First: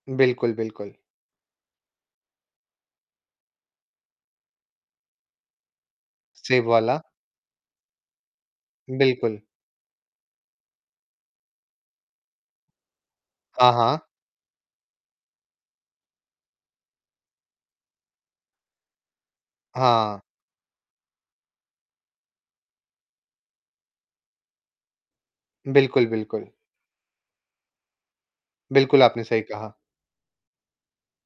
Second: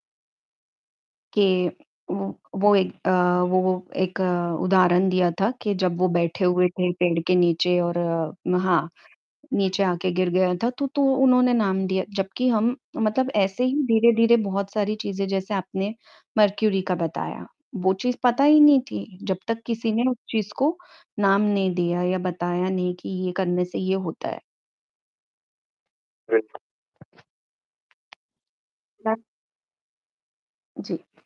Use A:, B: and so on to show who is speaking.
A: बिल्कुल, बिल्कुल।
B: कि वो वो एक अ, वो एक उदाहरण दिया था कि जब वो बैठे
A: सेब
B: हुए थे
A: वाला?
B: पेड़ के नीचे और हाँ,
A: बिल्कुल।
B: नीचे आके गिर गया था, तो तो उन्होंने नाम दिया, जबकि हम मतलब ऐसे
A: हाँ,
B: ही
A: हाँ।
B: धीरे-धीरे बहुत सारी चीज़ें जैसे आपने मर्करी का बताया, वो चीज़ पता ही नहीं थी जब तक किसी ने उस
A: हाँ।
B: चीज़ को नाम नहीं दिया या बताया नहीं कि ये करने से ये होता है।
A: बिल्कुल, बिल्कुल। बिल्कुल, आपने
B: [unintelligible]
A: सही कहा।
B: जी।